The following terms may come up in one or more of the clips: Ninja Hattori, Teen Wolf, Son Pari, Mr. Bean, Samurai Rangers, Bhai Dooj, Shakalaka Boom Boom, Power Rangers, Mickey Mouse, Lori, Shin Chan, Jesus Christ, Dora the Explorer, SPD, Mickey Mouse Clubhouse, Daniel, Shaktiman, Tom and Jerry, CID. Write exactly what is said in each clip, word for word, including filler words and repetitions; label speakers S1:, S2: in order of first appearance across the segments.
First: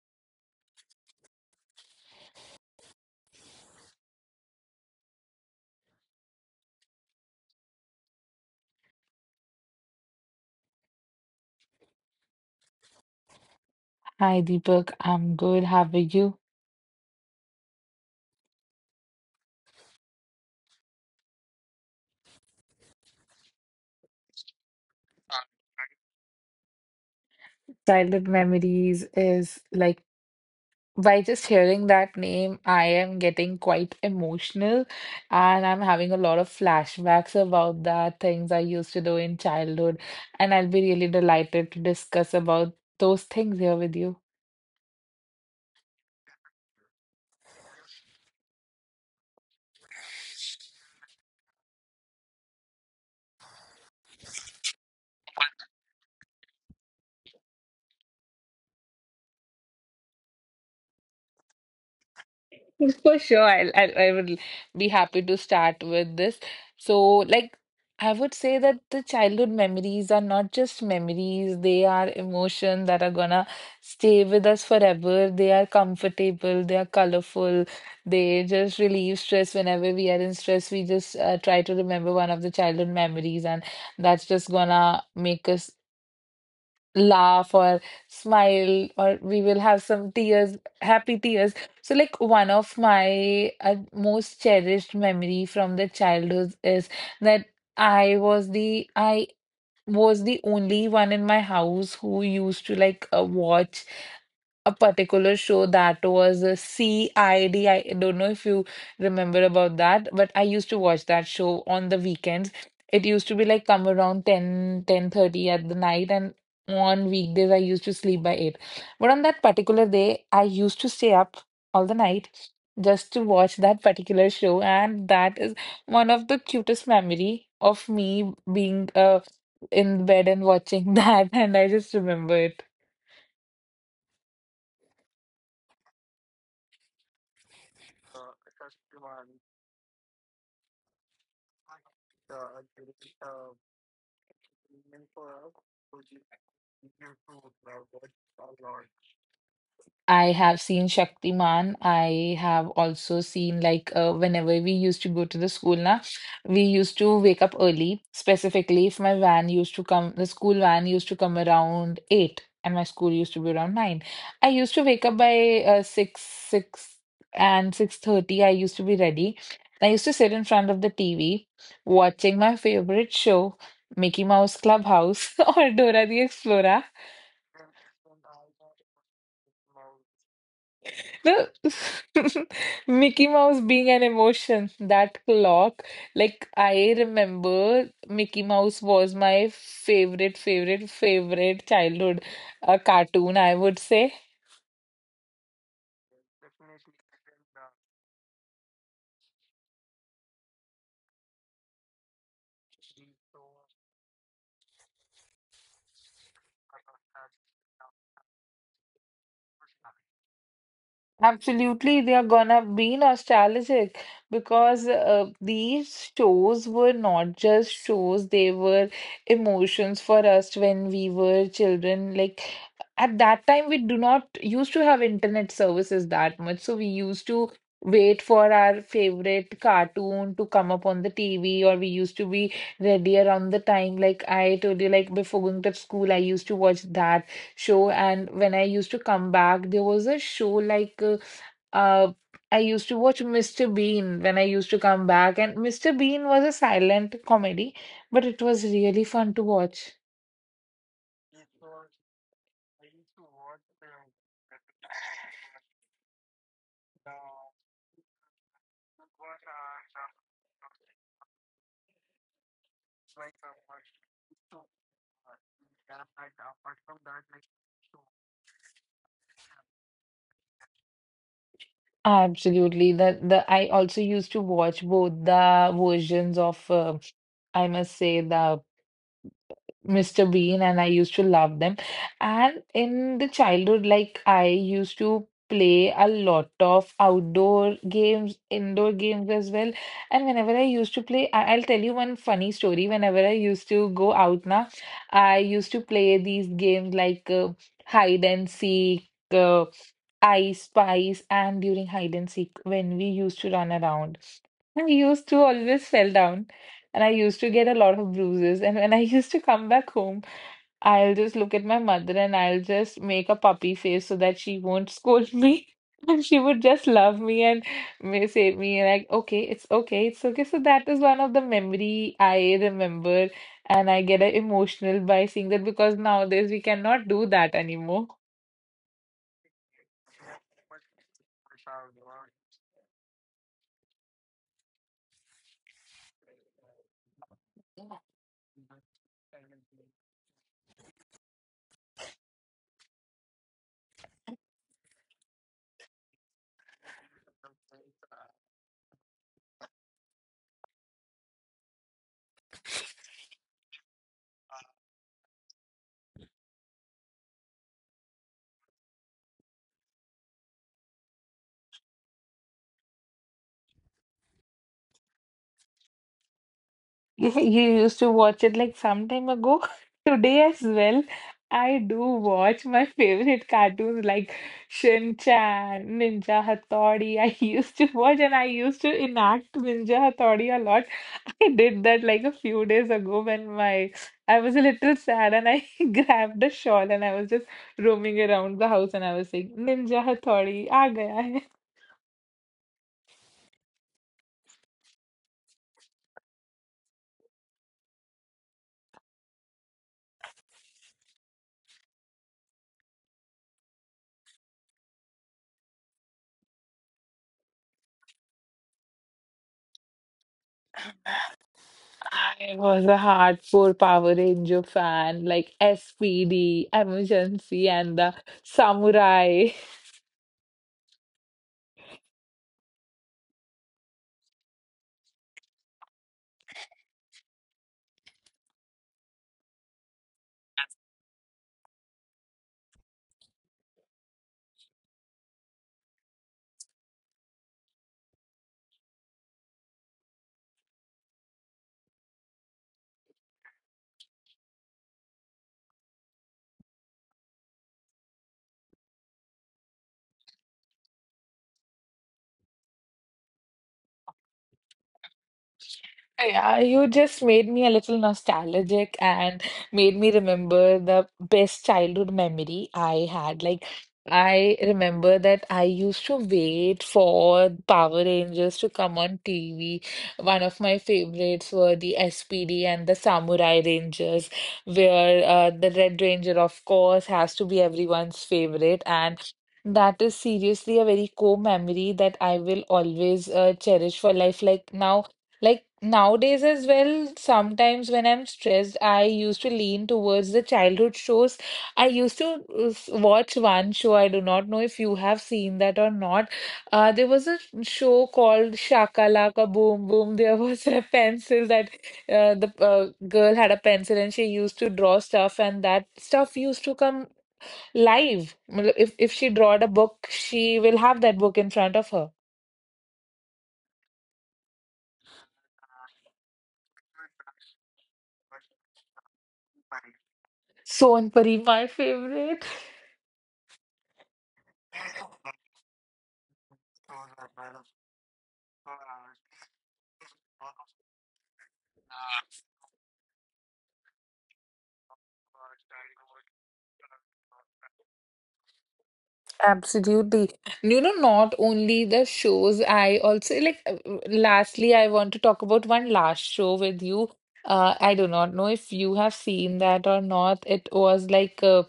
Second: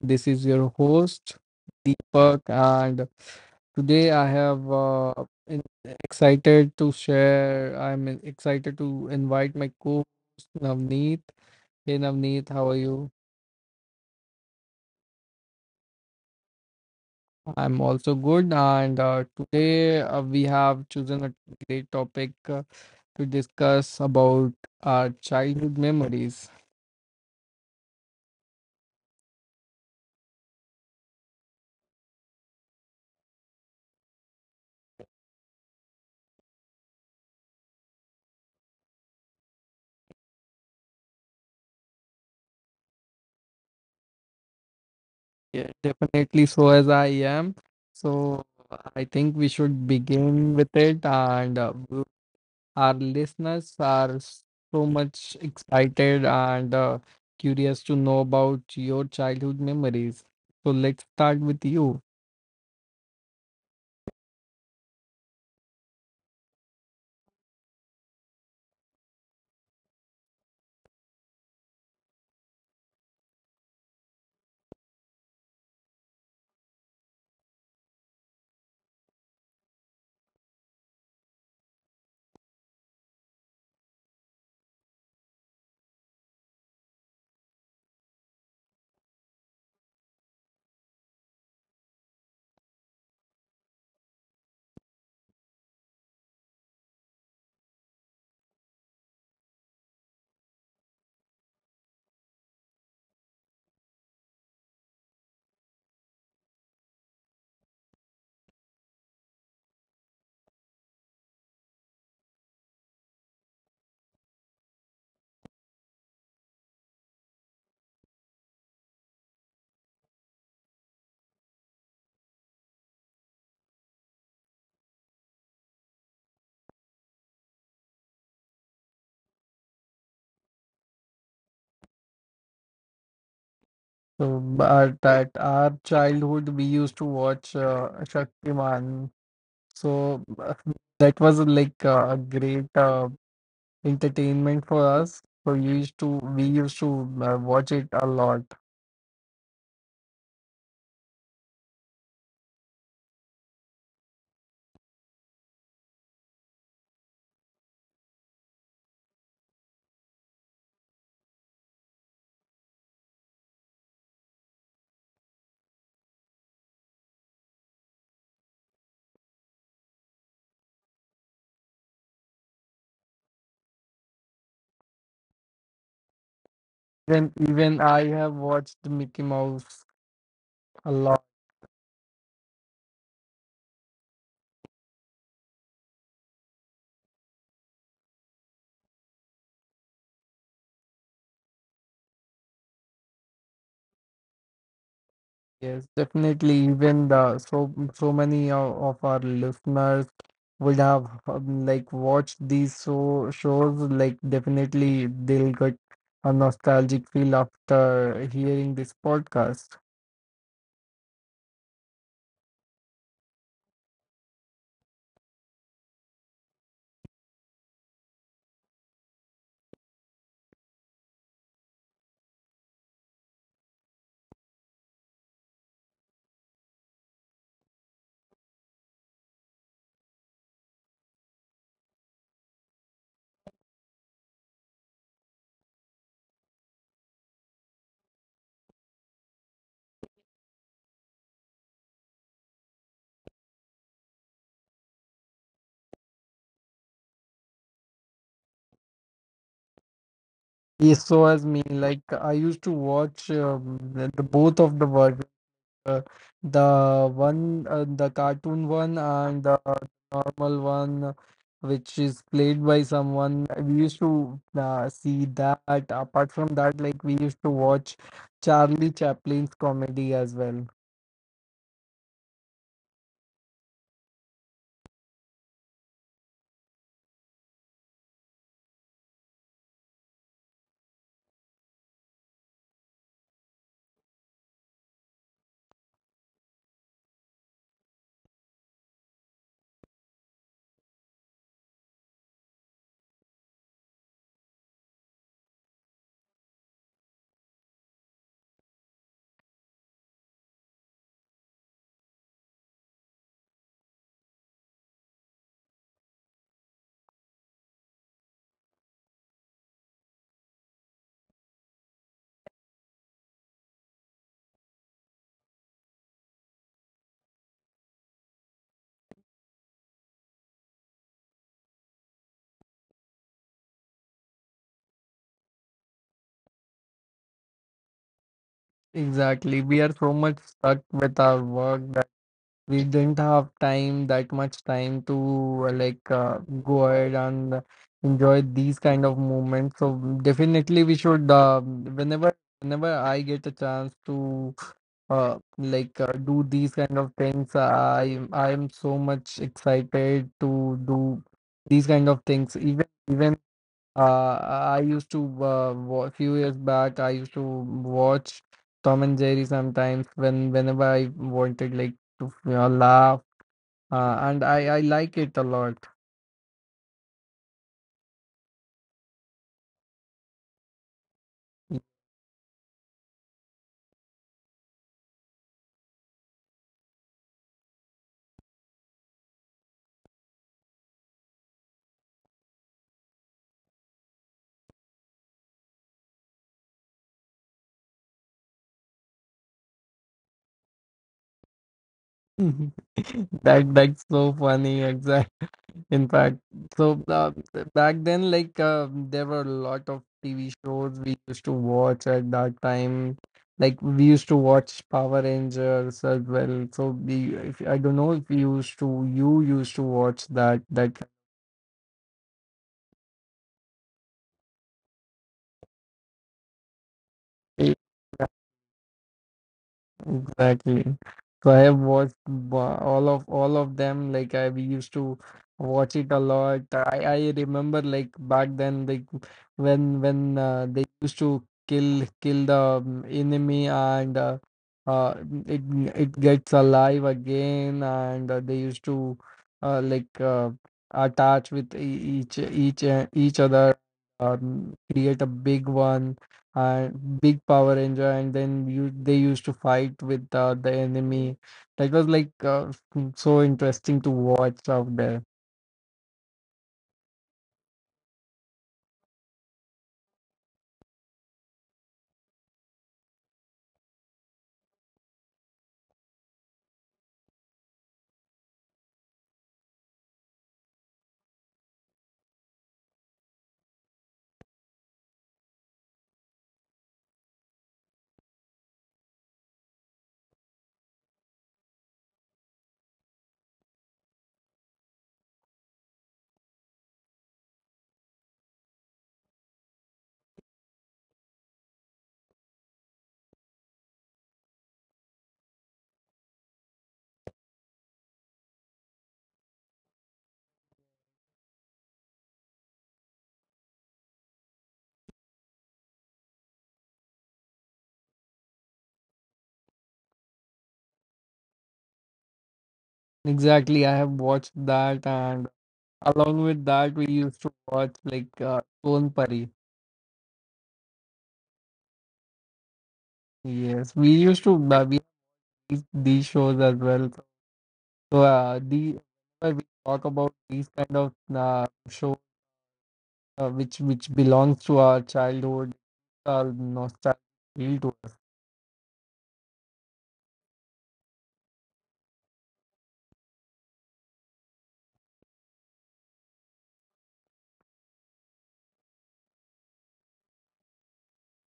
S1: This is your host Deepak, and today I have uh, in- excited to share. I'm excited to invite my co-host Navneet. Hey Navneet, how are you?
S2: Hi, Deepak. I'm good. How are you?
S1: I'm also good, and uh, today uh, we have chosen a great topic uh, to discuss about our childhood memories.
S2: Childhood memories is like by just hearing that name, I am getting quite emotional, and I'm having a lot of flashbacks about that, things I used to do in childhood. And I'll be really delighted to discuss about those things here with you.
S1: Yeah, definitely, so as I am. So I think we should begin with it. And uh, w- our listeners are so much excited and uh, curious to know about your childhood memories. So let's start with you.
S2: For sure, I'll, I'll I would be happy to start with this. So, like, I would say that the childhood memories are not just memories, they are emotions that are gonna stay with us forever. They are comfortable, they are colorful, they just relieve stress. Whenever we are in stress, we just uh, try to remember one of the childhood memories, and that's just gonna make us laugh or smile, or we will have some tears, happy tears. So like one of my uh, most cherished memory from the childhood is that i was the i was the only one in my house who used to like uh, watch a particular show that was a C I D. I D. I don't know if you remember about that, but I used to watch that show on the weekends. It used to be like come around ten, ten thirty at the night, and on weekdays I used to sleep by eight. But on that particular day, I used to stay up all the night just to watch that particular show, and that is one of the cutest memory of me being uh, in bed and watching that, and I just remember it.
S1: So, but at our childhood, we used to watch uh, Shaktiman. So uh, that was uh, like uh, a great uh, entertainment for us. So you used to we used to uh, watch it a lot.
S2: I have seen Shaktiman. I have also seen like uh, whenever we used to go to the school na, we used to wake up early. Specifically, if my van used to come, the school van used to come around eight, and my school used to be around nine. I used to wake up by uh, six, six and six thirty. I used to be ready. I used to sit in front of the T V watching my favorite show, Mickey Mouse Clubhouse or Dora the Explorer.
S1: Even even I have watched Mickey Mouse a lot.
S2: No, Mickey Mouse being an emotion, that clock, like I remember Mickey Mouse was my favorite, favorite, favorite childhood uh, cartoon, I would say.
S1: Yes, definitely. Even the so so many of, of our listeners would have um, like watched these so shows. Like definitely, they'll get a nostalgic feel after hearing this podcast.
S2: Absolutely, they are gonna be nostalgic because uh, these shows were not just shows, they were emotions for us when we were children. Like at that time, we do not used to have internet services that much, so we used to wait for our favorite cartoon to come up on the T V, or we used to be ready around the time. Like I told you, like before going to school, I used to watch that show, and when I used to come back there was a show like uh, uh I used to watch mister Bean when I used to come back, and mister Bean was a silent comedy, but it was really fun to watch.
S1: Yes, so as me, like I used to watch um, the, the both of the versions. uh, the one, uh, the cartoon one, and the normal one, uh, which is played by someone. We used to uh, see that. Apart from that, like we used to watch Charlie Chaplin's comedy as well.
S2: Absolutely. The the I also used to watch both the versions of uh, I must say the. mister Bean, and I used to love them. And in the childhood, like I used to play a lot of outdoor games, indoor games as well. And whenever I used to play, I- I'll tell you one funny story. Whenever I used to go out now, I used to play these games like uh, hide and seek, uh, I spice, and during hide and seek, when we used to run around, I used to always fell down. And I used to get a lot of bruises. And when I used to come back home, I'll just look at my mother and I'll just make a puppy face so that she won't scold me. And she would just love me and may say me like, okay, it's okay, it's okay. So that is one of the memory I remember, and I get uh, emotional by seeing that because nowadays we cannot do that anymore.
S1: Exactly. We are so much stuck with our work, we didn't have time, that much time to uh, like uh, go ahead and enjoy these kind of moments. So definitely we should, uh, whenever whenever I get a chance to uh, like uh, do these kind of things, i i am so much excited to do these kind of things. Even even uh, I used to uh, wa- few years back, I used to watch Tom and Jerry sometimes, when whenever I wanted, like, to you know, laugh, uh, and I I like it a lot.
S2: You you used to watch it like some time ago. Today as well, I do watch my favorite cartoons like Shin Chan, Ninja Hattori. I used to watch, and I used to enact Ninja Hattori a lot. I did that like a few days ago when my I was a little sad, and I grabbed a shawl and I was just roaming around the house and I was saying Ninja Hattori, aa gaya hai."
S1: That that's so funny. In fact, so uh, back then, like uh, there were a lot of T V shows we used to watch at that time. Like we used to watch Power Rangers as well. So we, if, I don't know if you used to, you used to watch that that
S2: I was a hardcore Power Ranger fan, like S P D, Emergency, and the Samurai.
S1: Exactly. So I have watched ba- all of all of them. Like I we used to watch it a lot. I I remember, like back then, like when when uh, they used to kill kill the um, enemy, and uh, uh it, it gets alive again, and uh, they used to uh, like uh, attach with e- each each uh, each other, um, create a big one, and big Power Ranger, and then you they used to fight with uh, the enemy. That was like uh, so interesting to watch out there.
S2: Yeah, you just made me a little nostalgic and made me remember the best childhood memory I had. Like, I remember that I used to wait for Power Rangers to come on T V. One of my favorites were the S P D and the Samurai Rangers, where uh, the Red Ranger, of course, has to be everyone's favorite. And that is seriously a very core memory that I will always uh, cherish for life. Like, now. Like, nowadays, as well, sometimes when I'm stressed, I used to lean towards the childhood shows. I used to uh, s- watch one show. I do not know if you have seen that or not. Uh, there was a show called Shakalaka Boom Boom. There was a pencil that uh, the uh, girl had a pencil and she used to draw stuff, and that stuff used to come live. Matlab, if if she drawed a book, she will have that book in front of her.
S1: Exactly, I have watched that, and along with that, we used to watch like uh, Son Pari.
S2: Son Pari, my favorite.
S1: Yes, we used to uh, we these these shows as well. So uh, the whenever we talk about these kind of uh, shows uh, which which belongs to our childhood, uh, nostalgia feel to us.
S2: Absolutely. You know, not only the shows, I also like, uh, lastly, I want to talk about one last show with you. Uh, I do not know if you have seen that or not. It was like, uh,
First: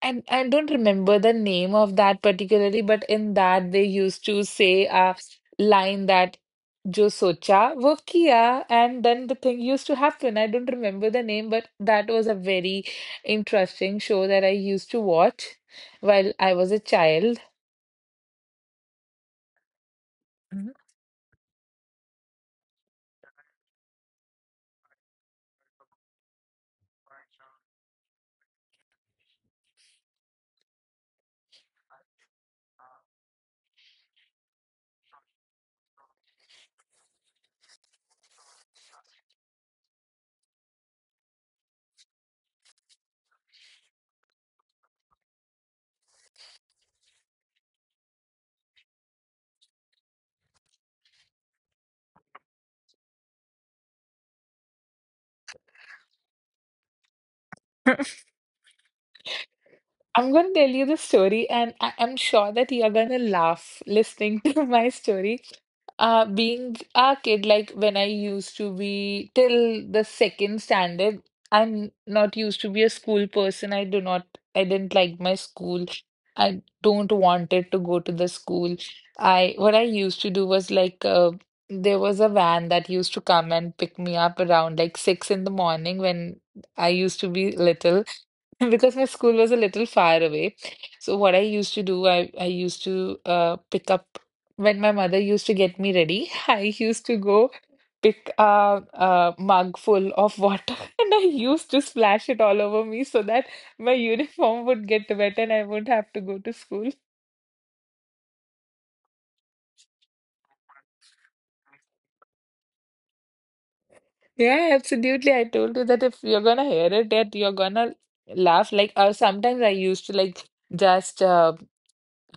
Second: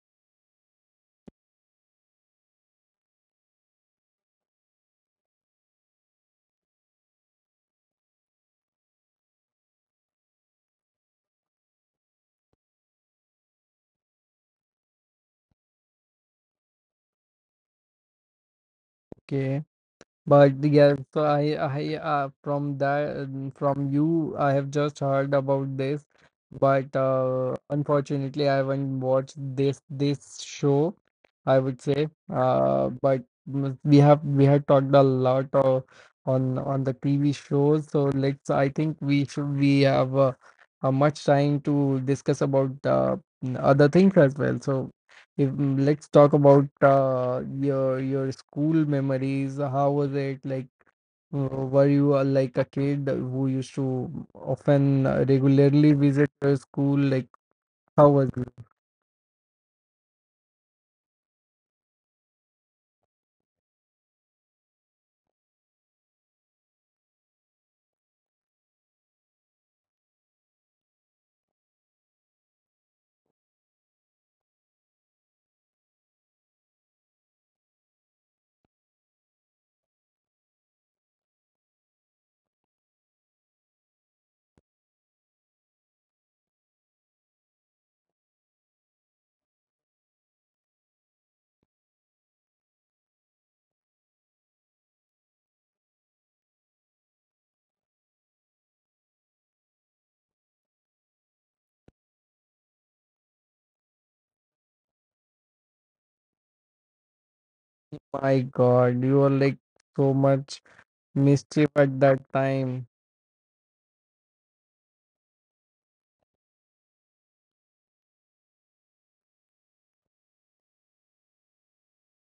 S2: and I don't remember the name of that particularly, but in that they used to say a line that जो सोचा वो किया and then the thing used to happen. I don't remember the name, but that was a very interesting show that I used to watch while I was a child.
S1: Okay. But
S2: Mhm.
S1: yeah, so I, I, uh, from that, from you, I have just heard about this, but uh, unfortunately, I haven't watched this this show, I would say. Uh, but mm, We have we had talked a lot uh, on on the T V shows, so let's. I think we should we have uh, uh, much time to discuss about uh, other things as well. So if, mm, let's talk about uh, your your school memories. How was it? Like, uh, were you uh, like a kid who used to often uh, regularly visit your school? Like, how was it?
S2: I'm going to tell you the story, and I I'm sure that you're going to laugh listening to my story. Uh, being a kid, like when I used to be till the second standard, I'm not used to be a school person. I do not, I didn't like my school. I don't wanted to go to the school. I, what I used to do was like uh, there was a van that used to come and pick me up around like six in the morning when I used to be little. Because my school was a little far away. So what I used to do, I, I used to uh, pick up when my mother used to get me ready, I used to go pick a, a mug full of water and I used to splash it all over me so that my uniform would get wet and I wouldn't have to go to school.
S1: My God, you were like so much mischief at that time.
S2: Yeah, absolutely. I told you that if you're gonna hear it, that you're gonna laugh. Like uh, sometimes I used to like just uh,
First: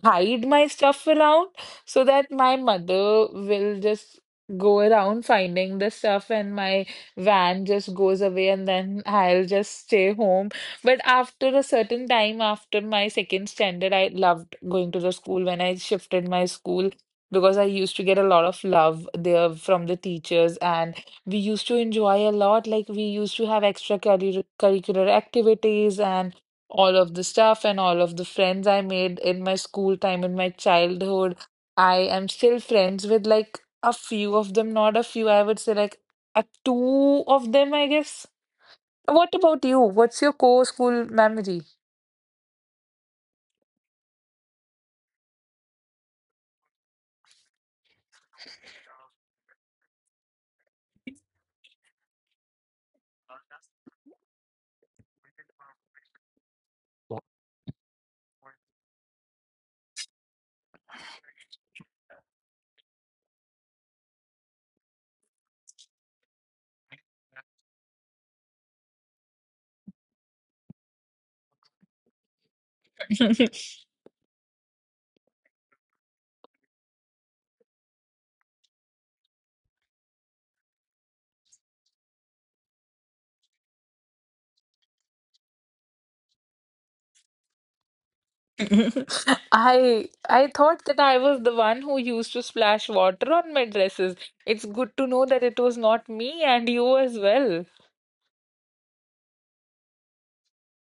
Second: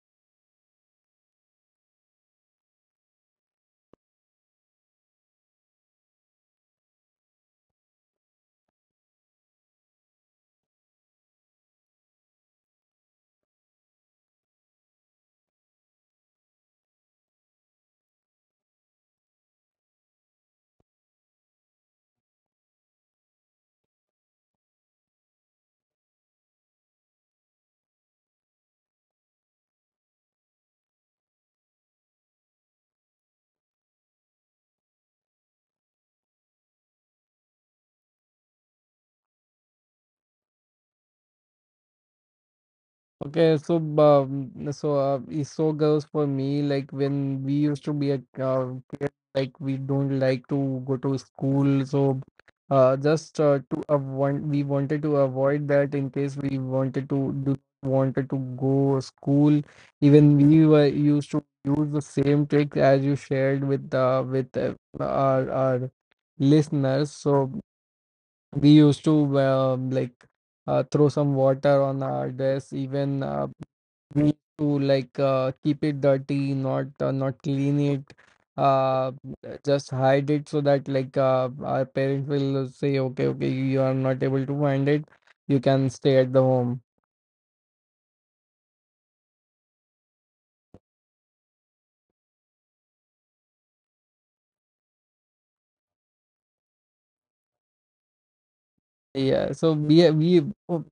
S2: hide my stuff around so that my mother will just go around finding the stuff and my van just goes away, and then I'll just stay home. But after a certain time, after my second standard, I loved going to the school when I shifted my school because I used to get a lot of love there from the teachers, and we used to enjoy a lot. Like, we used to have extra curricular activities and all of the stuff, and all of the friends I made in my school time, in my childhood. I am still friends with like a few of them, not a few, I would say like a two of them, I guess. What about you? What's your co-school memory?
S1: Okay, so um, so uh, is- so goes for me. Like when we used to be a uh, kid, like we don't like to go to school. So, uh, just uh, to avoid, we wanted to avoid that, in case we wanted to do, wanted to go school. Even we were used to use the same trick as you shared with uh, with uh, our our listeners. So we used to um, like uh, throw some water on our dress even. Uh, we need to like uh, keep it dirty, not uh, not clean it, uh just hide it, so that like uh, our parents will say, okay, okay, you are not able to find it, you can stay at the home.
S2: I I thought that I was the one who used to splash water on my dresses. It's good to know that it was not me and you as well.
S1: Yeah, so we we oh,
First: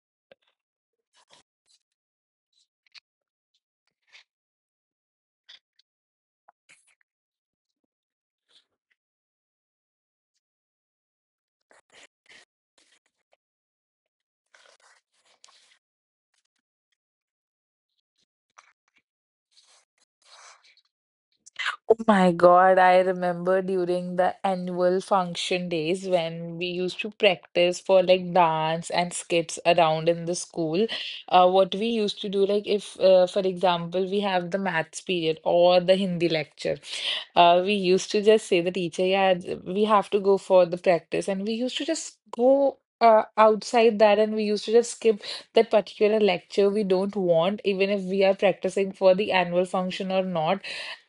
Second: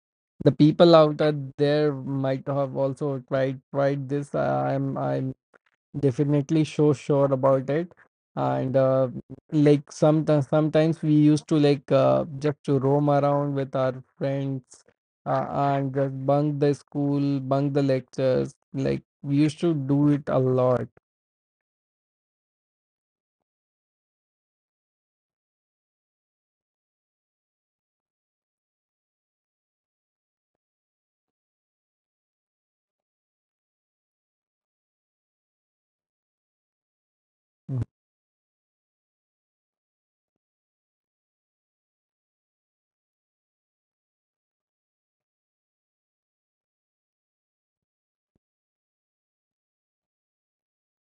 S1: the people out uh, there might have also tried tried this. I'm i'm I definitely so sure about it. And uh, like some sometimes we used to like uh, just to roam around with our friends, uh, and just bunk the school, bunk the lectures, like we used to do it a lot.
S2: Oh my God, I remember during the annual function days when we used to practice for like dance and skits around in the school. Uh, what we used to do, like if, uh, for example, we have the maths period or the Hindi lecture, uh, we used to just say the teacher, yeah, th- we have to go for the practice, and we used to just go. Uh, outside that, and we used to just skip that particular lecture we don't want, even if we are practicing for the annual function or not,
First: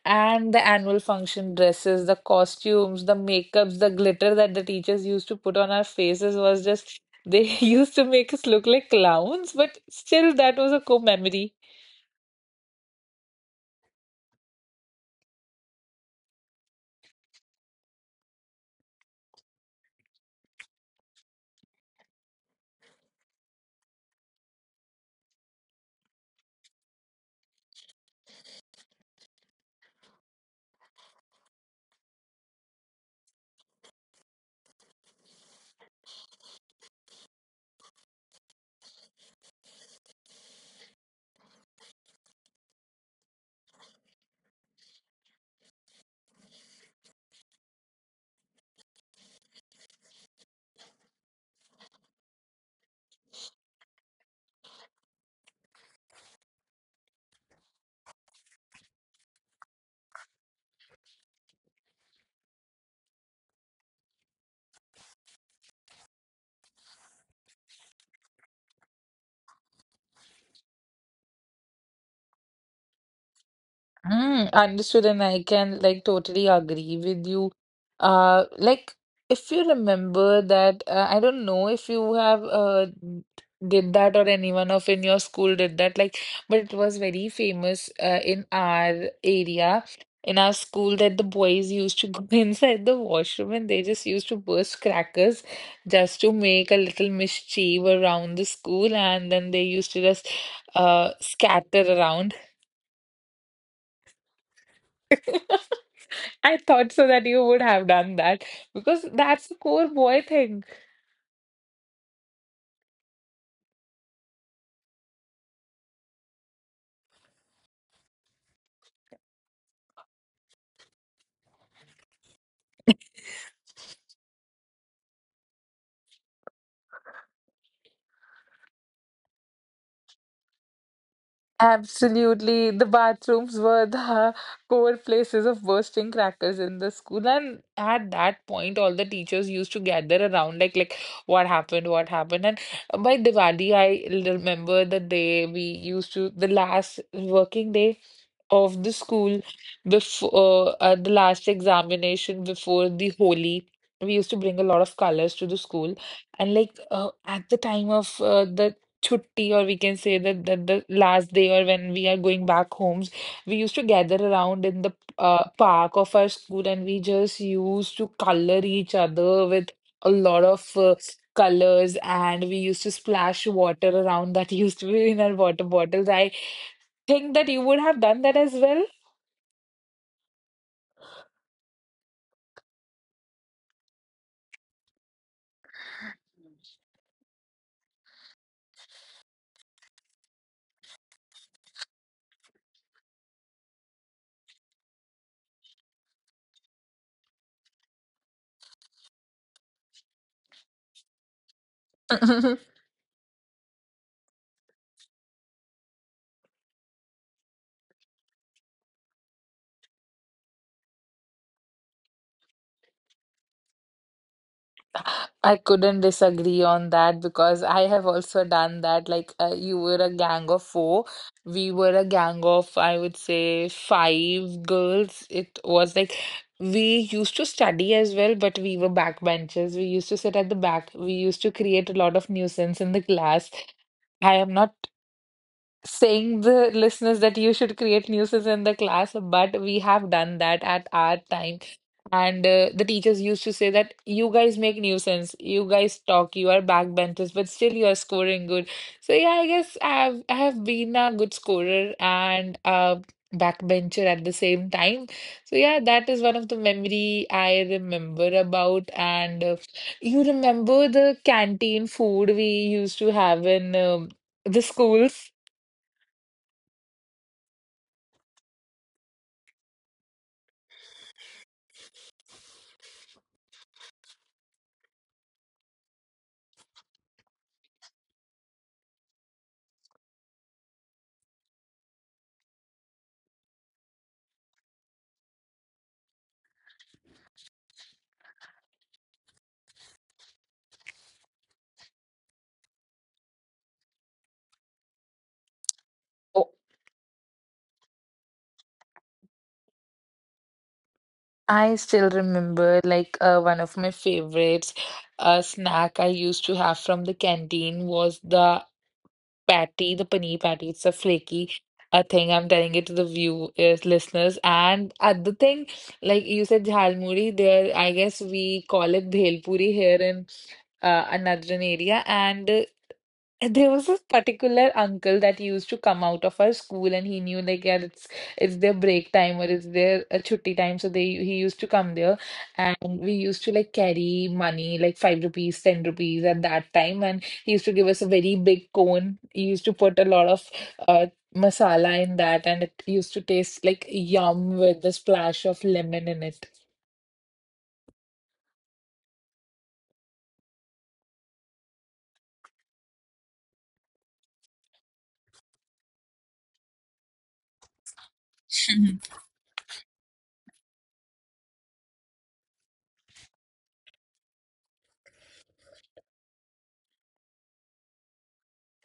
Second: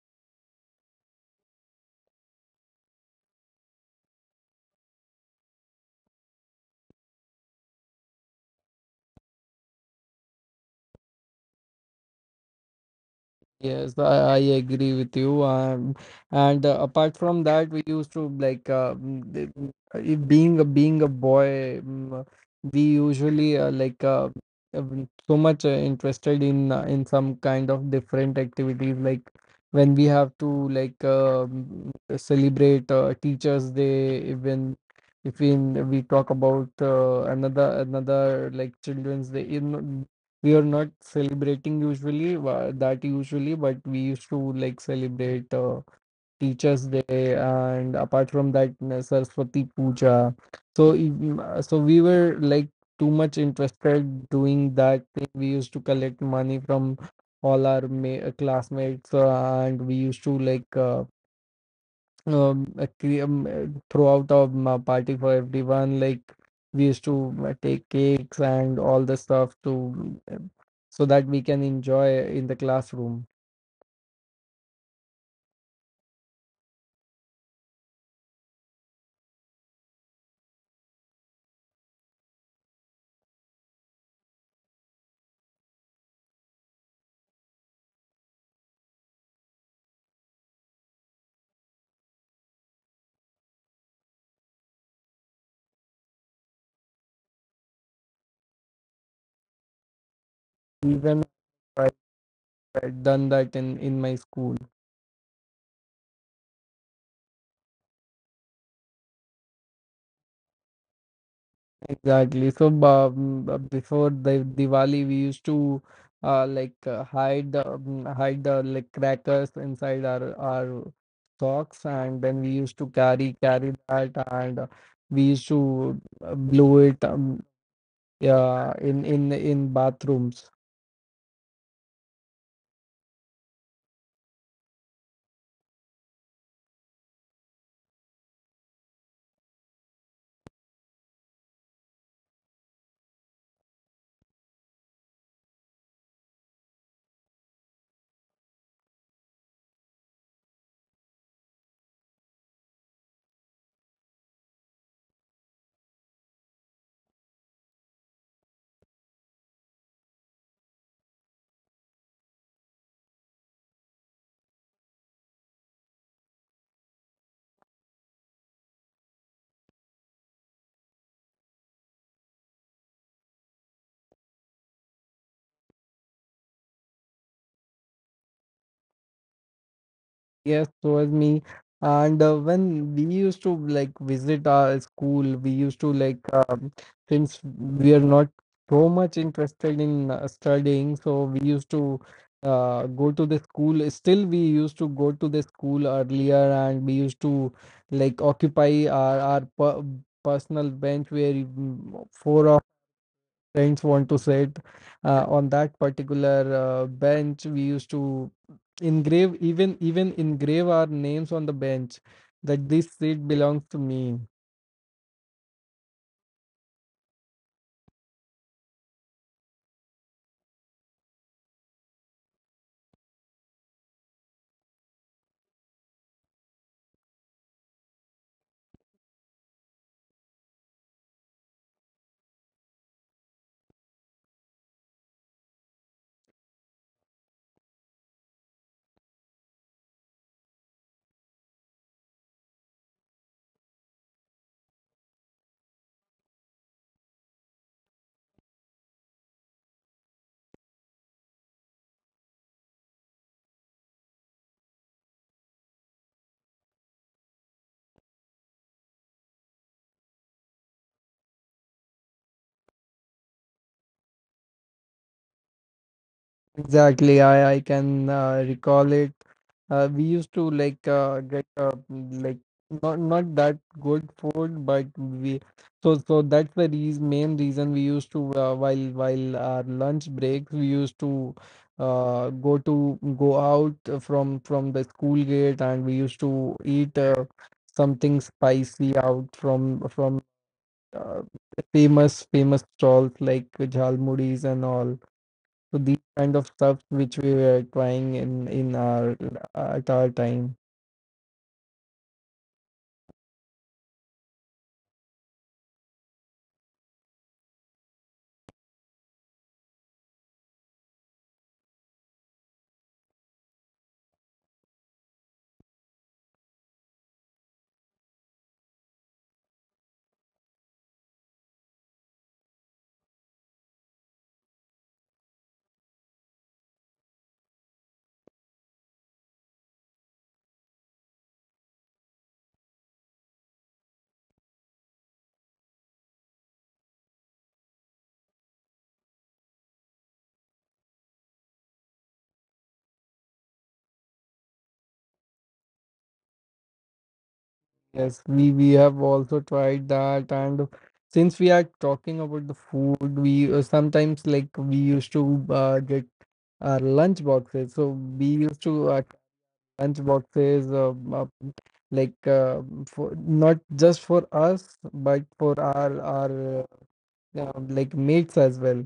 S2: and the annual function dresses, the costumes, the makeups, the glitter that the teachers used to put on our faces was just, they used to make us look like clowns, but still, that was a cool memory.
S1: Yes, I, I agree with you. Um, and uh, apart from that, we used to like uh, mm, the- mm, uh, if being a being a boy, mm, uh, we usually uh, like uh, uh, mm, so much uh, interested in uh, in some kind of different activities. Like when we have to like uh, mm, uh, celebrate uh, Teachers' Day, even if we, we talk about uh, another another like Children's Day. You know, we are not celebrating usually wa- that usually, but we used to like celebrate uh, teachers day, and apart from that, uh, saraswati puja. So even- uh, so we were like too much interested doing that thing. We used to collect money from all our ma- classmates, uh, and we used to like uh, no, um, uh, cre- um, uh, throw out a um, a party for everyone. Like we used to uh, take cakes and all the stuff to, uh, so that we can enjoy in the classroom.
S2: Mm, understood, and I can like totally agree with you. Uh, like if you remember that, uh, I don't know if you have uh did that or anyone of in your school did that, like, but it was very famous uh, in our area, in our school that the boys used to go inside the washroom and they just used to burst crackers just to make a little mischief around the school, and then they used to just uh
S1: Even
S2: scatter
S1: I
S2: around.
S1: had done that in in my school.
S2: I thought so that you would have done that because that's the core boy thing.
S1: Exactly. So, um, uh, before the Diwali, we used to uh, like uh, hide the, um, hide the like crackers inside our our socks, and then we used to carry carry that, and uh, we used to uh, blow it, um, yeah, in in in bathrooms.
S2: Absolutely. The bathrooms were the core places of bursting crackers in the school. And at that point, all the teachers used to gather around, like, like what happened, what happened. And by Diwali, I remember the day we used to, the last working day of the school before uh, the last examination before the Holi. We used to bring a lot of colors to the school, and like uh, at the time of uh, the chutti, or we can say that the, the last day or when we are going back homes, we used to gather around in the uh, park of our school and we just used to color each other with a lot of uh, colors and we used to splash water around that used to be in our water bottles. I think that you would have done that as
S1: Yes, so was me. And uh, when we used to like visit our school, we used to like, um, since we are not so much interested in uh, studying, so we used to uh, go to the school. Still, we used to go to the school earlier, and we used to like occupy our our per personal bench where you-
S2: well.
S1: four friends want to sit uh, on that particular uh, bench. We used to engrave even even engrave our names on the bench that this seat belongs to me.
S2: I couldn't disagree on that because I have also done that. Like, uh, you were a gang of four. We were a gang of, I would say, five girls. It was like we used to study as well, but we were backbenchers. We used to sit at the back. We used to create a lot of nuisance in the class. I am not saying the listeners that you should create nuisance in the class, but we have done that at our time and uh, the teachers used to say that you guys make nuisance, you guys talk, you are backbenchers, but still you are scoring good. So yeah, I guess I've I have been a good scorer and a backbencher at the same time. So yeah, that is one of the memory I remember about. And uh, you remember the canteen food we used to have in um, the schools?
S1: Exactly, I I can uh, recall it. Uh, we used to like uh, get uh, mm, like not not that good food, but we, so so that's the reas main reason we used to, uh, while while our lunch breaks we used to uh, go to go out uh, from from the school gate, and we used to eat uh, something spicy out from from uh, famous famous stalls like jhalmuris and all. So these kind of stuff which we were trying in in our uh, at our time.
S2: I still remember like uh, one of my favorites uh, snack I used to have from the canteen was the patty, the paneer patty. It's a flaky uh, thing. I'm telling it to the view uh, listeners. And other thing, like you said, jhalmuri there. I guess we call it bhelpuri here in uh, another area. And uh, and there was this particular uncle that used to come out of our school, and he knew like, yeah, it's it's their break time or it's their uh, chutti time. So they he used to come there, and we used to like carry money, like five rupees, ten rupees at that time, and he used to give us a very big cone. He used to put a lot of uh, masala in that, and it used to taste like yum with the splash of lemon in it.
S1: Yes, we we have also tried that, and since we are talking about the food, we uh, sometimes like we used to uh, get our lunch boxes. So we used to uh, lunch boxes, um, uh, like uh, for not just for us, but for our our uh, um, like mates as well.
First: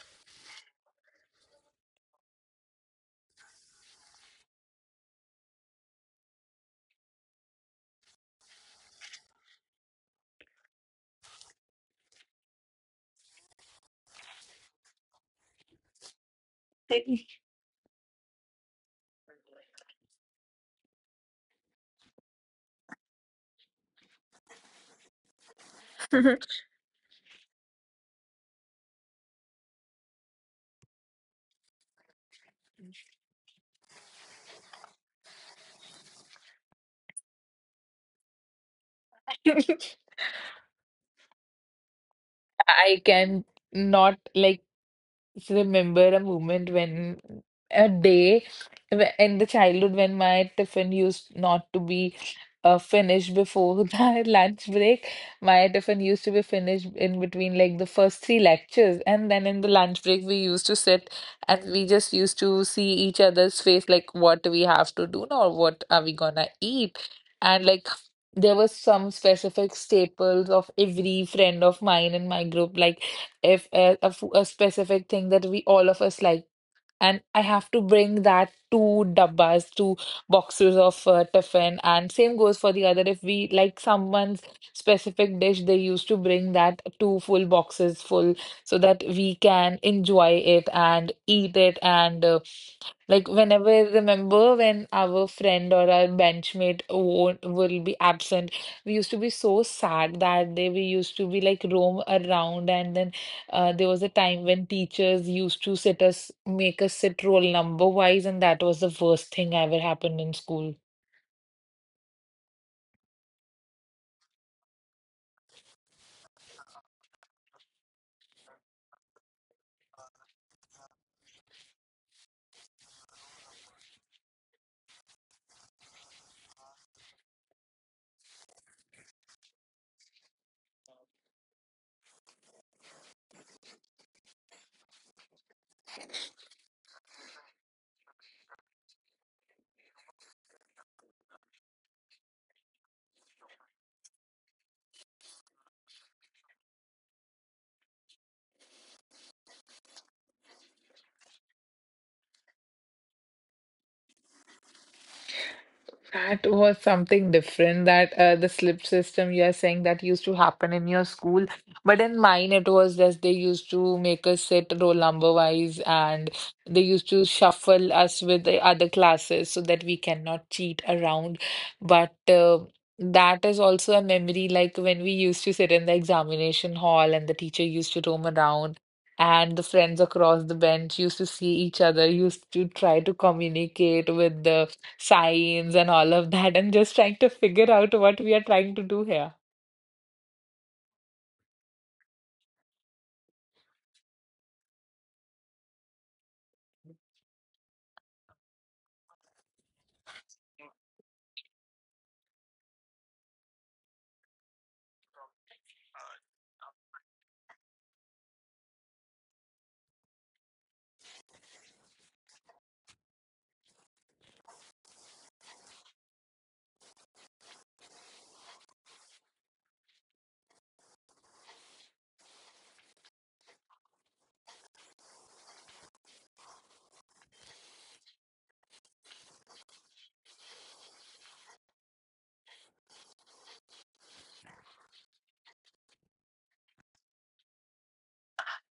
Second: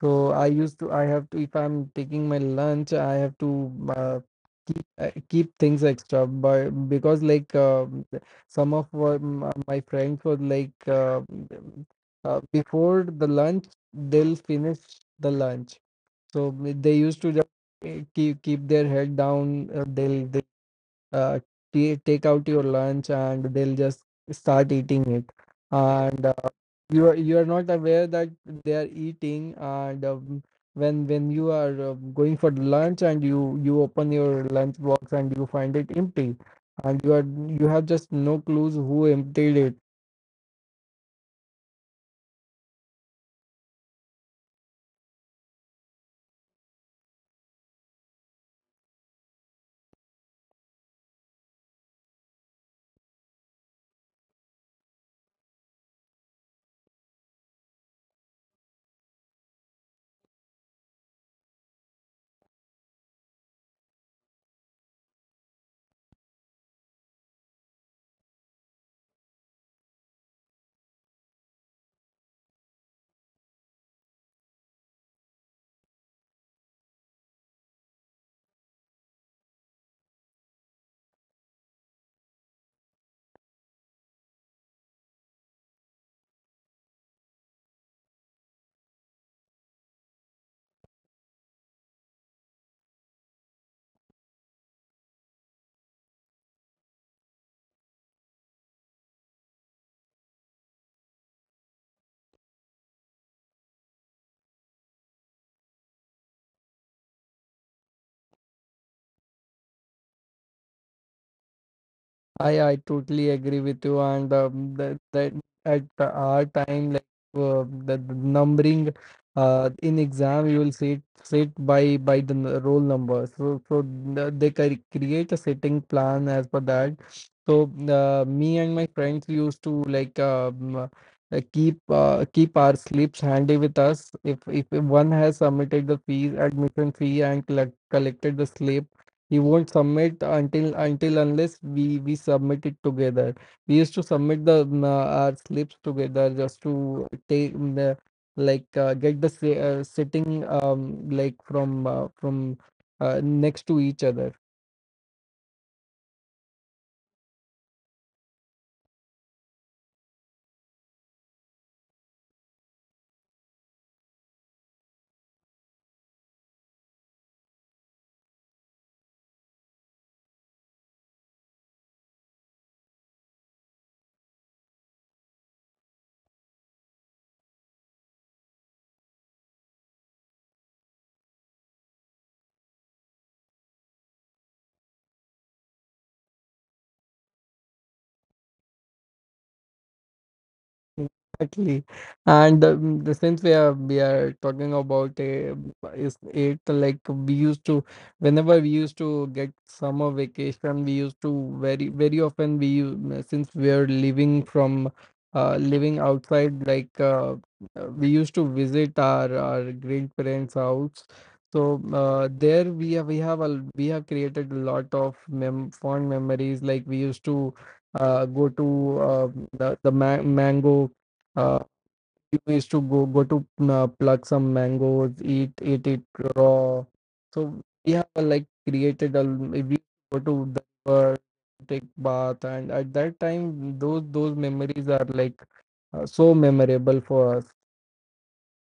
S1: So I used to, I have to, if I'm taking my lunch, I have to uh, keep uh, keep things extra. But because like um some of uh, m- my friends were like uh, uh, before the lunch, they'll finish the lunch. So they used to just, eh, keep keep their head down. Uh, they'll uh, ta- take out your lunch, and they'll just start eating it, and uh, you, are you are not aware that they are eating. And um, when when you are uh, going for lunch, and you you open your lunch box and you find it empty, and you are, you have just no clues who emptied it.
S2: I can not like. Just remember a moment when a day wh- in the childhood when my tiffin used not to be uh, finished before the lunch break. My tiffin used to be finished in between like the first three lectures, and then in the lunch break we used to sit and we just used to see each other's face, like what we have to do now, what are we gonna eat, and like. There was some specific staples of every friend of mine in my group, like if a a, fo- a specific thing that we all of us like, and I have to bring that two dabbas, two boxes of uh, tiffin, and same goes for the other. If we like someone's specific dish, they used to bring that two full boxes full so that we can enjoy it and eat it. And uh, Like, whenever I remember when our friend or our benchmate won't will be absent, we used to be so sad that day. We used to be like roam around, and then uh, there was a time when teachers used to sit us make us sit roll number wise, and that was the worst thing ever happened in school.
S1: I I totally agree with you, and um, that that at the- our time, like uh, the, the numbering, uh, in exam you will see it set by by the n- roll number. So so the- they cre- create a setting plan as per that. So uh, me and my friends used to like um, uh, uh, keep uh, keep our slips handy with us. If if one has submitted the fees, admission fee, and collect, collected the slip, he won't submit until until unless we we submit it together. We used to submit the mm, uh, our slips together, just to take mm, the, like uh, get the si- uh, sitting, um like from uh, from uh, next to each other.
S2: That was something different that uh, the slip system you are saying that used to happen in your school. But in mine, it was just they used to make us sit roll number wise and they used to shuffle us with the other classes so that we cannot cheat around. But uh, that is also a memory like when we used to sit in the examination hall and the teacher used to roam around. And the friends across the bench used to see each other, used to try to communicate with the signs and all of that and just trying to figure out what we are trying to do here.
S1: Exactly. And um, the since we are we are talking about a is it like we used to whenever we used to get summer vacation we used to very very often we u- since we are living from uh living outside like uh, uh, we used to visit our our grandparents' house. So uh, there we have we have a we have created a lot of mem fond memories like we used to uh, go to uh, the, the ma- mango uh, people used to go go to uh, pluck some mangoes eat eat it raw, so we have uh, like created a we go to the river, take bath, and at that time those those memories are like uh, so memorable for us.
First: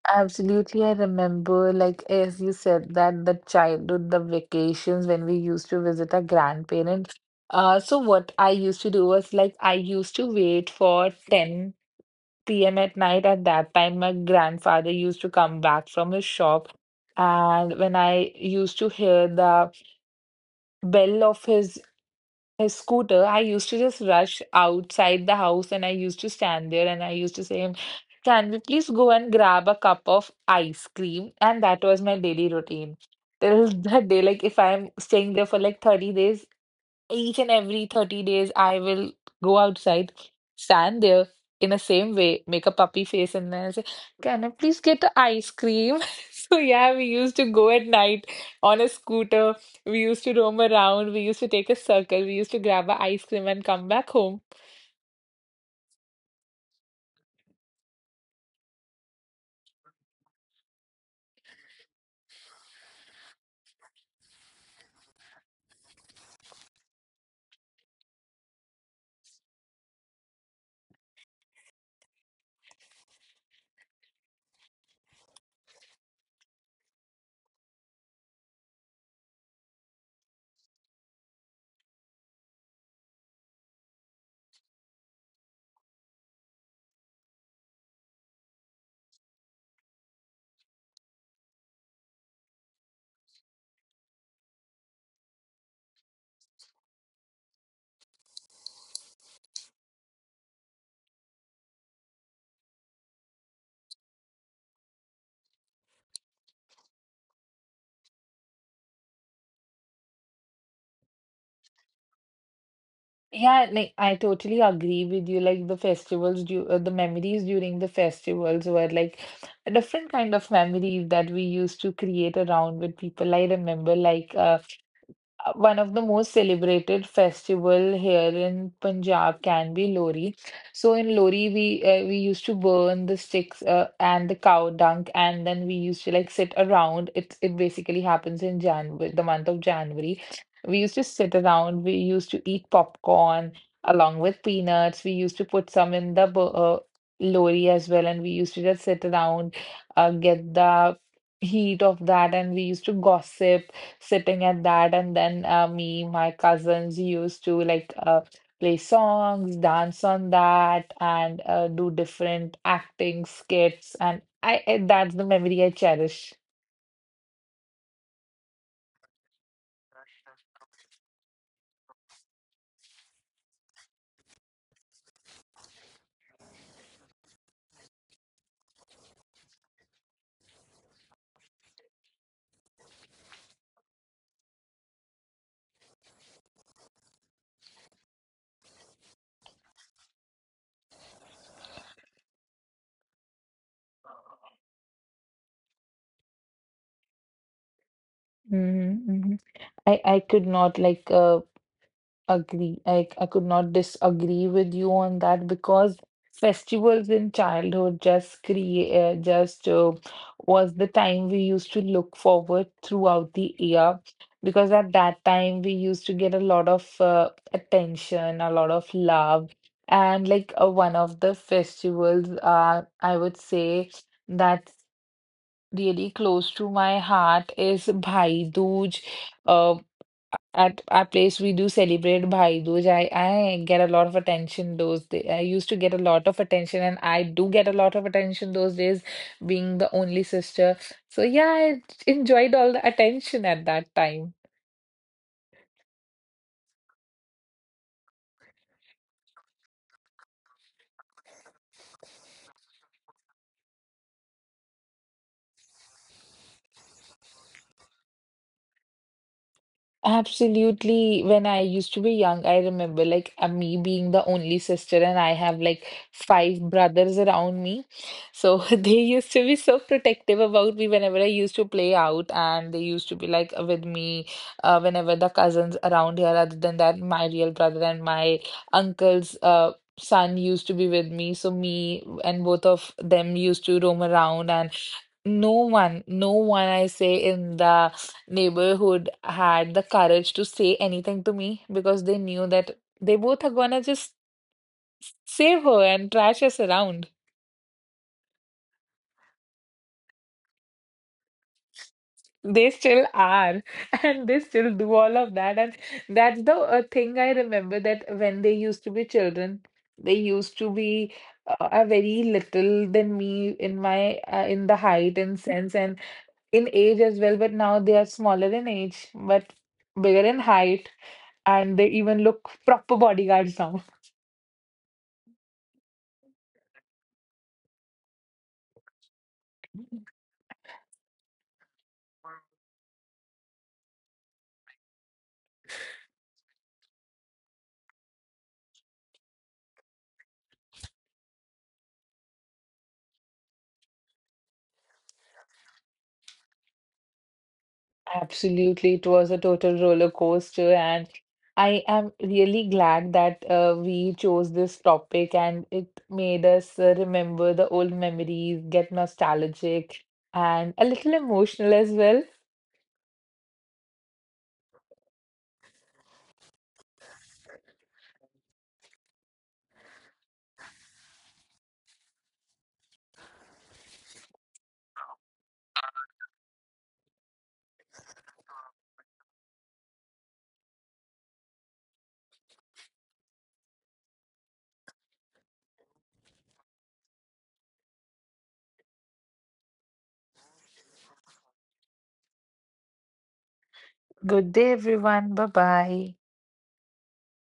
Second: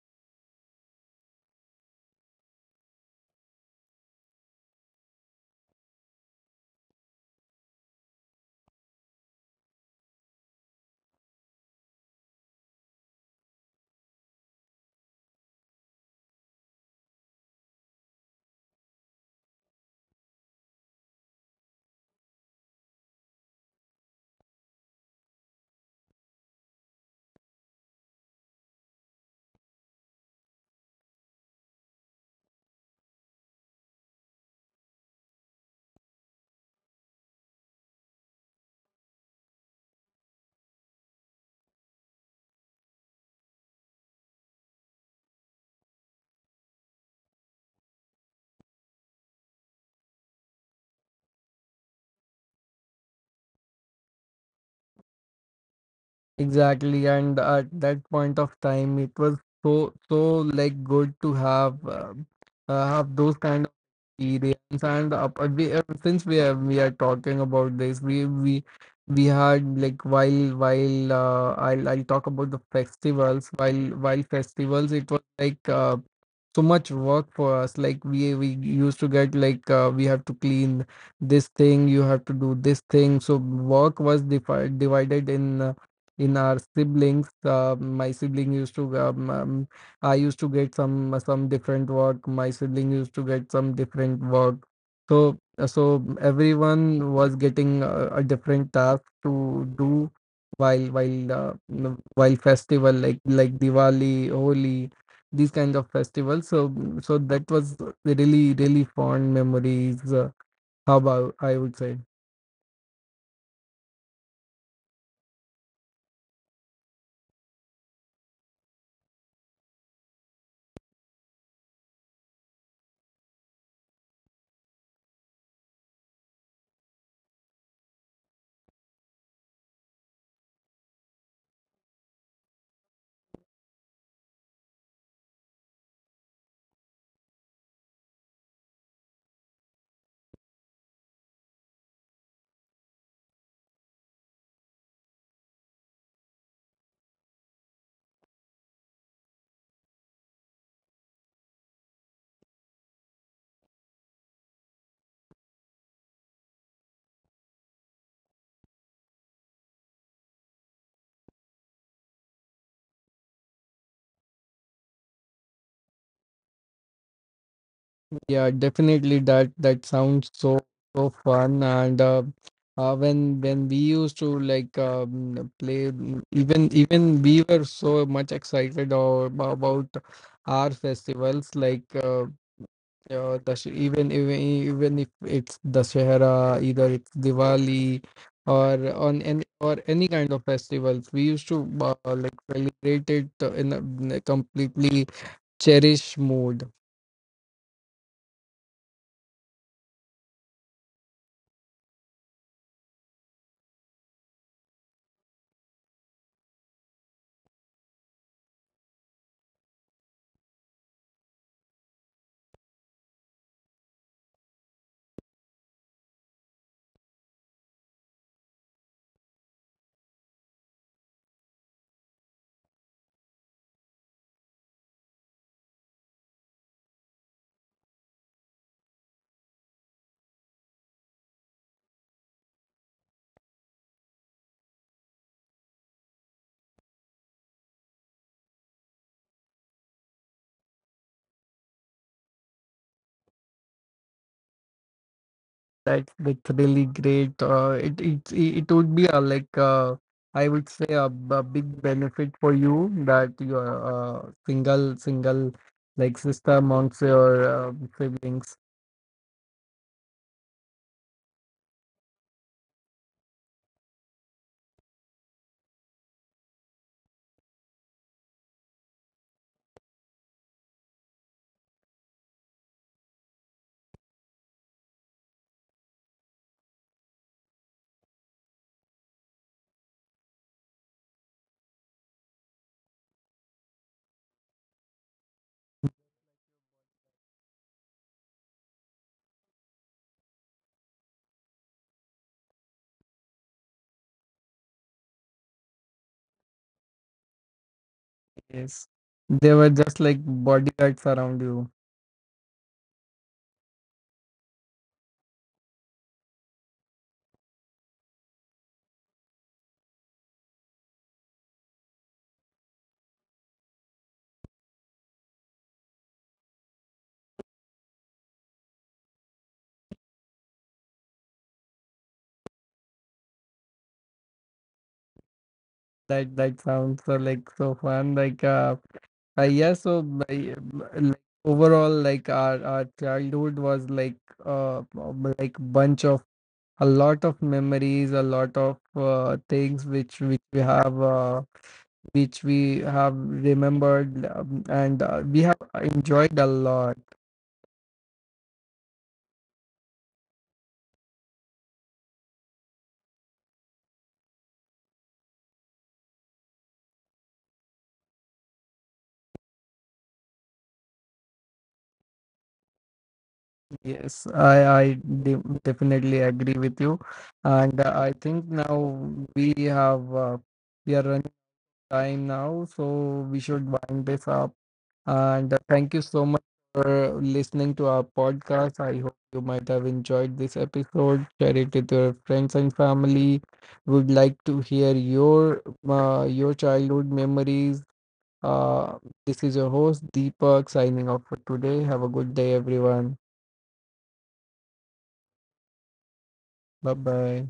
S2: Absolutely, I remember, like as you said, that the childhood, the vacations when we used to visit our grandparents. Uh, so what I used to do was like I used to wait for ten p m at night. At that time, my grandfather used to come back from his shop, and when I used to hear the bell of his a scooter, I used to just rush outside the house and I used to stand there and I used to say him, can we please go and grab a cup of ice cream? And that was my daily routine. Till that day, like if I'm staying there for like thirty days, each and every thirty days, I will go outside, stand there in the same way, make a puppy face, and then I say, can I please get the ice cream? So, yeah, we used to go at night on a scooter. We used to roam around. We used to take a circle. We used to grab a ice cream and come back home.
S1: Exactly, and at that point of time, it was so so like good to have uh, uh, have those kind of experience. And up, uh, we, uh, since we are we are talking about this, we we we had like while while uh, I'll I'll talk about the festivals. While while festivals, it was like uh, so much work for us like we we used to get like uh, we have to clean this thing, you have to do this thing, so work was defi- divided in uh, in our siblings. Uh, my sibling used to um, um, i used to get some some different work, my sibling used to get some different work. So uh, so everyone was getting a, a different task to do while while uh, while festival like like Diwali, Holi, these kind of festivals. So so that was really really fond memories. Uh, how about I would say
S2: Yeah, like I totally agree with you. Like the festivals, du uh, the memories during the festivals were like a different kind of memories that we used to create around with people. I remember like uh, uh, one of the most celebrated festival here in Punjab can be Lori. So in Lori, we uh, we used to burn the sticks uh, and the cow dung, and then we used to like sit around. It it basically happens in January, the month of January. We used to sit around. We used to eat popcorn along with peanuts. We used to put some in the bu- uh, Lori as well, and we used to just sit around, uh, get the heat of that, and we used to gossip sitting at that, and then uh, me, my cousins used to like uh, play songs, dance on that, and uh, do different acting skits, and I, I that's the memory I cherish.
S1: yeah, definitely that that sounds so so fun. And uh, uh, when when we used to like um, play, mm, even even we were so much excited or about our festivals like. uh, Yeah, the, sh- even even even if it's Dussehra, either it's Diwali or on any or any kind of festivals, we used to uh, like celebrate it uh, in a, in a completely cherished mood.
S2: Mm-hmm. I I could not like uh, Agree. I, I could not disagree with you on that because festivals in childhood just create uh, just uh, was the time we used to look forward throughout the year because at that time we used to get a lot of uh, attention, a lot of love, and like uh, one of the festivals uh, I would say that's really close to my heart is Bhai Dooj. uh, at our place, we do celebrate Bhai Dooj. I, I get a lot of attention those days. I used to get a lot of attention, and I do get a lot of attention those days, being the only sister. So, yeah, I enjoyed all the attention at that time.
S1: That that's really great. Uh, it it it would be a, like uh, I would say a, b- a big benefit for you that you are uh, single single like sister amongst your uh, siblings.
S2: Absolutely. When I used to be young, I remember like uh, me being the only sister, and I have like five brothers around me. So they used to be so protective about me whenever I used to play out, and they used to be like with me uh, whenever the cousins around here, other than that, my real brother and my uncle's uh, son used to be with me. So me and both of them used to roam around, and no one, no one, I say, in the neighborhood had the courage to say anything to me because they knew that they both are gonna just save her and trash us around.
S1: Yes, they were just like bodyguards around you.
S2: They still are, and they still do all of that. And that's the uh, thing I remember that when they used to be children, they used to be uh, are very little than me in my uh, in the height and sense and in age as well. But now they are smaller in age, but bigger in height and they even look proper bodyguards now.
S1: That that sounds so like so fun. Like uh, uh yeah. So my, like overall, like our our childhood was like uh um, like bunch of a lot of memories, a lot of uh, things which which we have uh, which we have remembered, um, and uh, we have enjoyed a lot.
S2: Absolutely, it was a total roller coaster, and I am really glad that uh, we chose this topic and it made us uh, remember the old memories, get nostalgic, and a little emotional as well.
S1: Yes, I I de definitely agree with you, and uh, I think now we have. Uh, we are running. Time now, so we should wind this up. And uh, thank you so much for listening to our podcast. I hope you might have enjoyed this episode. Share it with your friends and family. Would like to hear your uh, your childhood memories. Uh, this is your host Deepak signing off for today. Have a good day, everyone.
S2: Good day, everyone. Bye bye.
S1: Bye bye.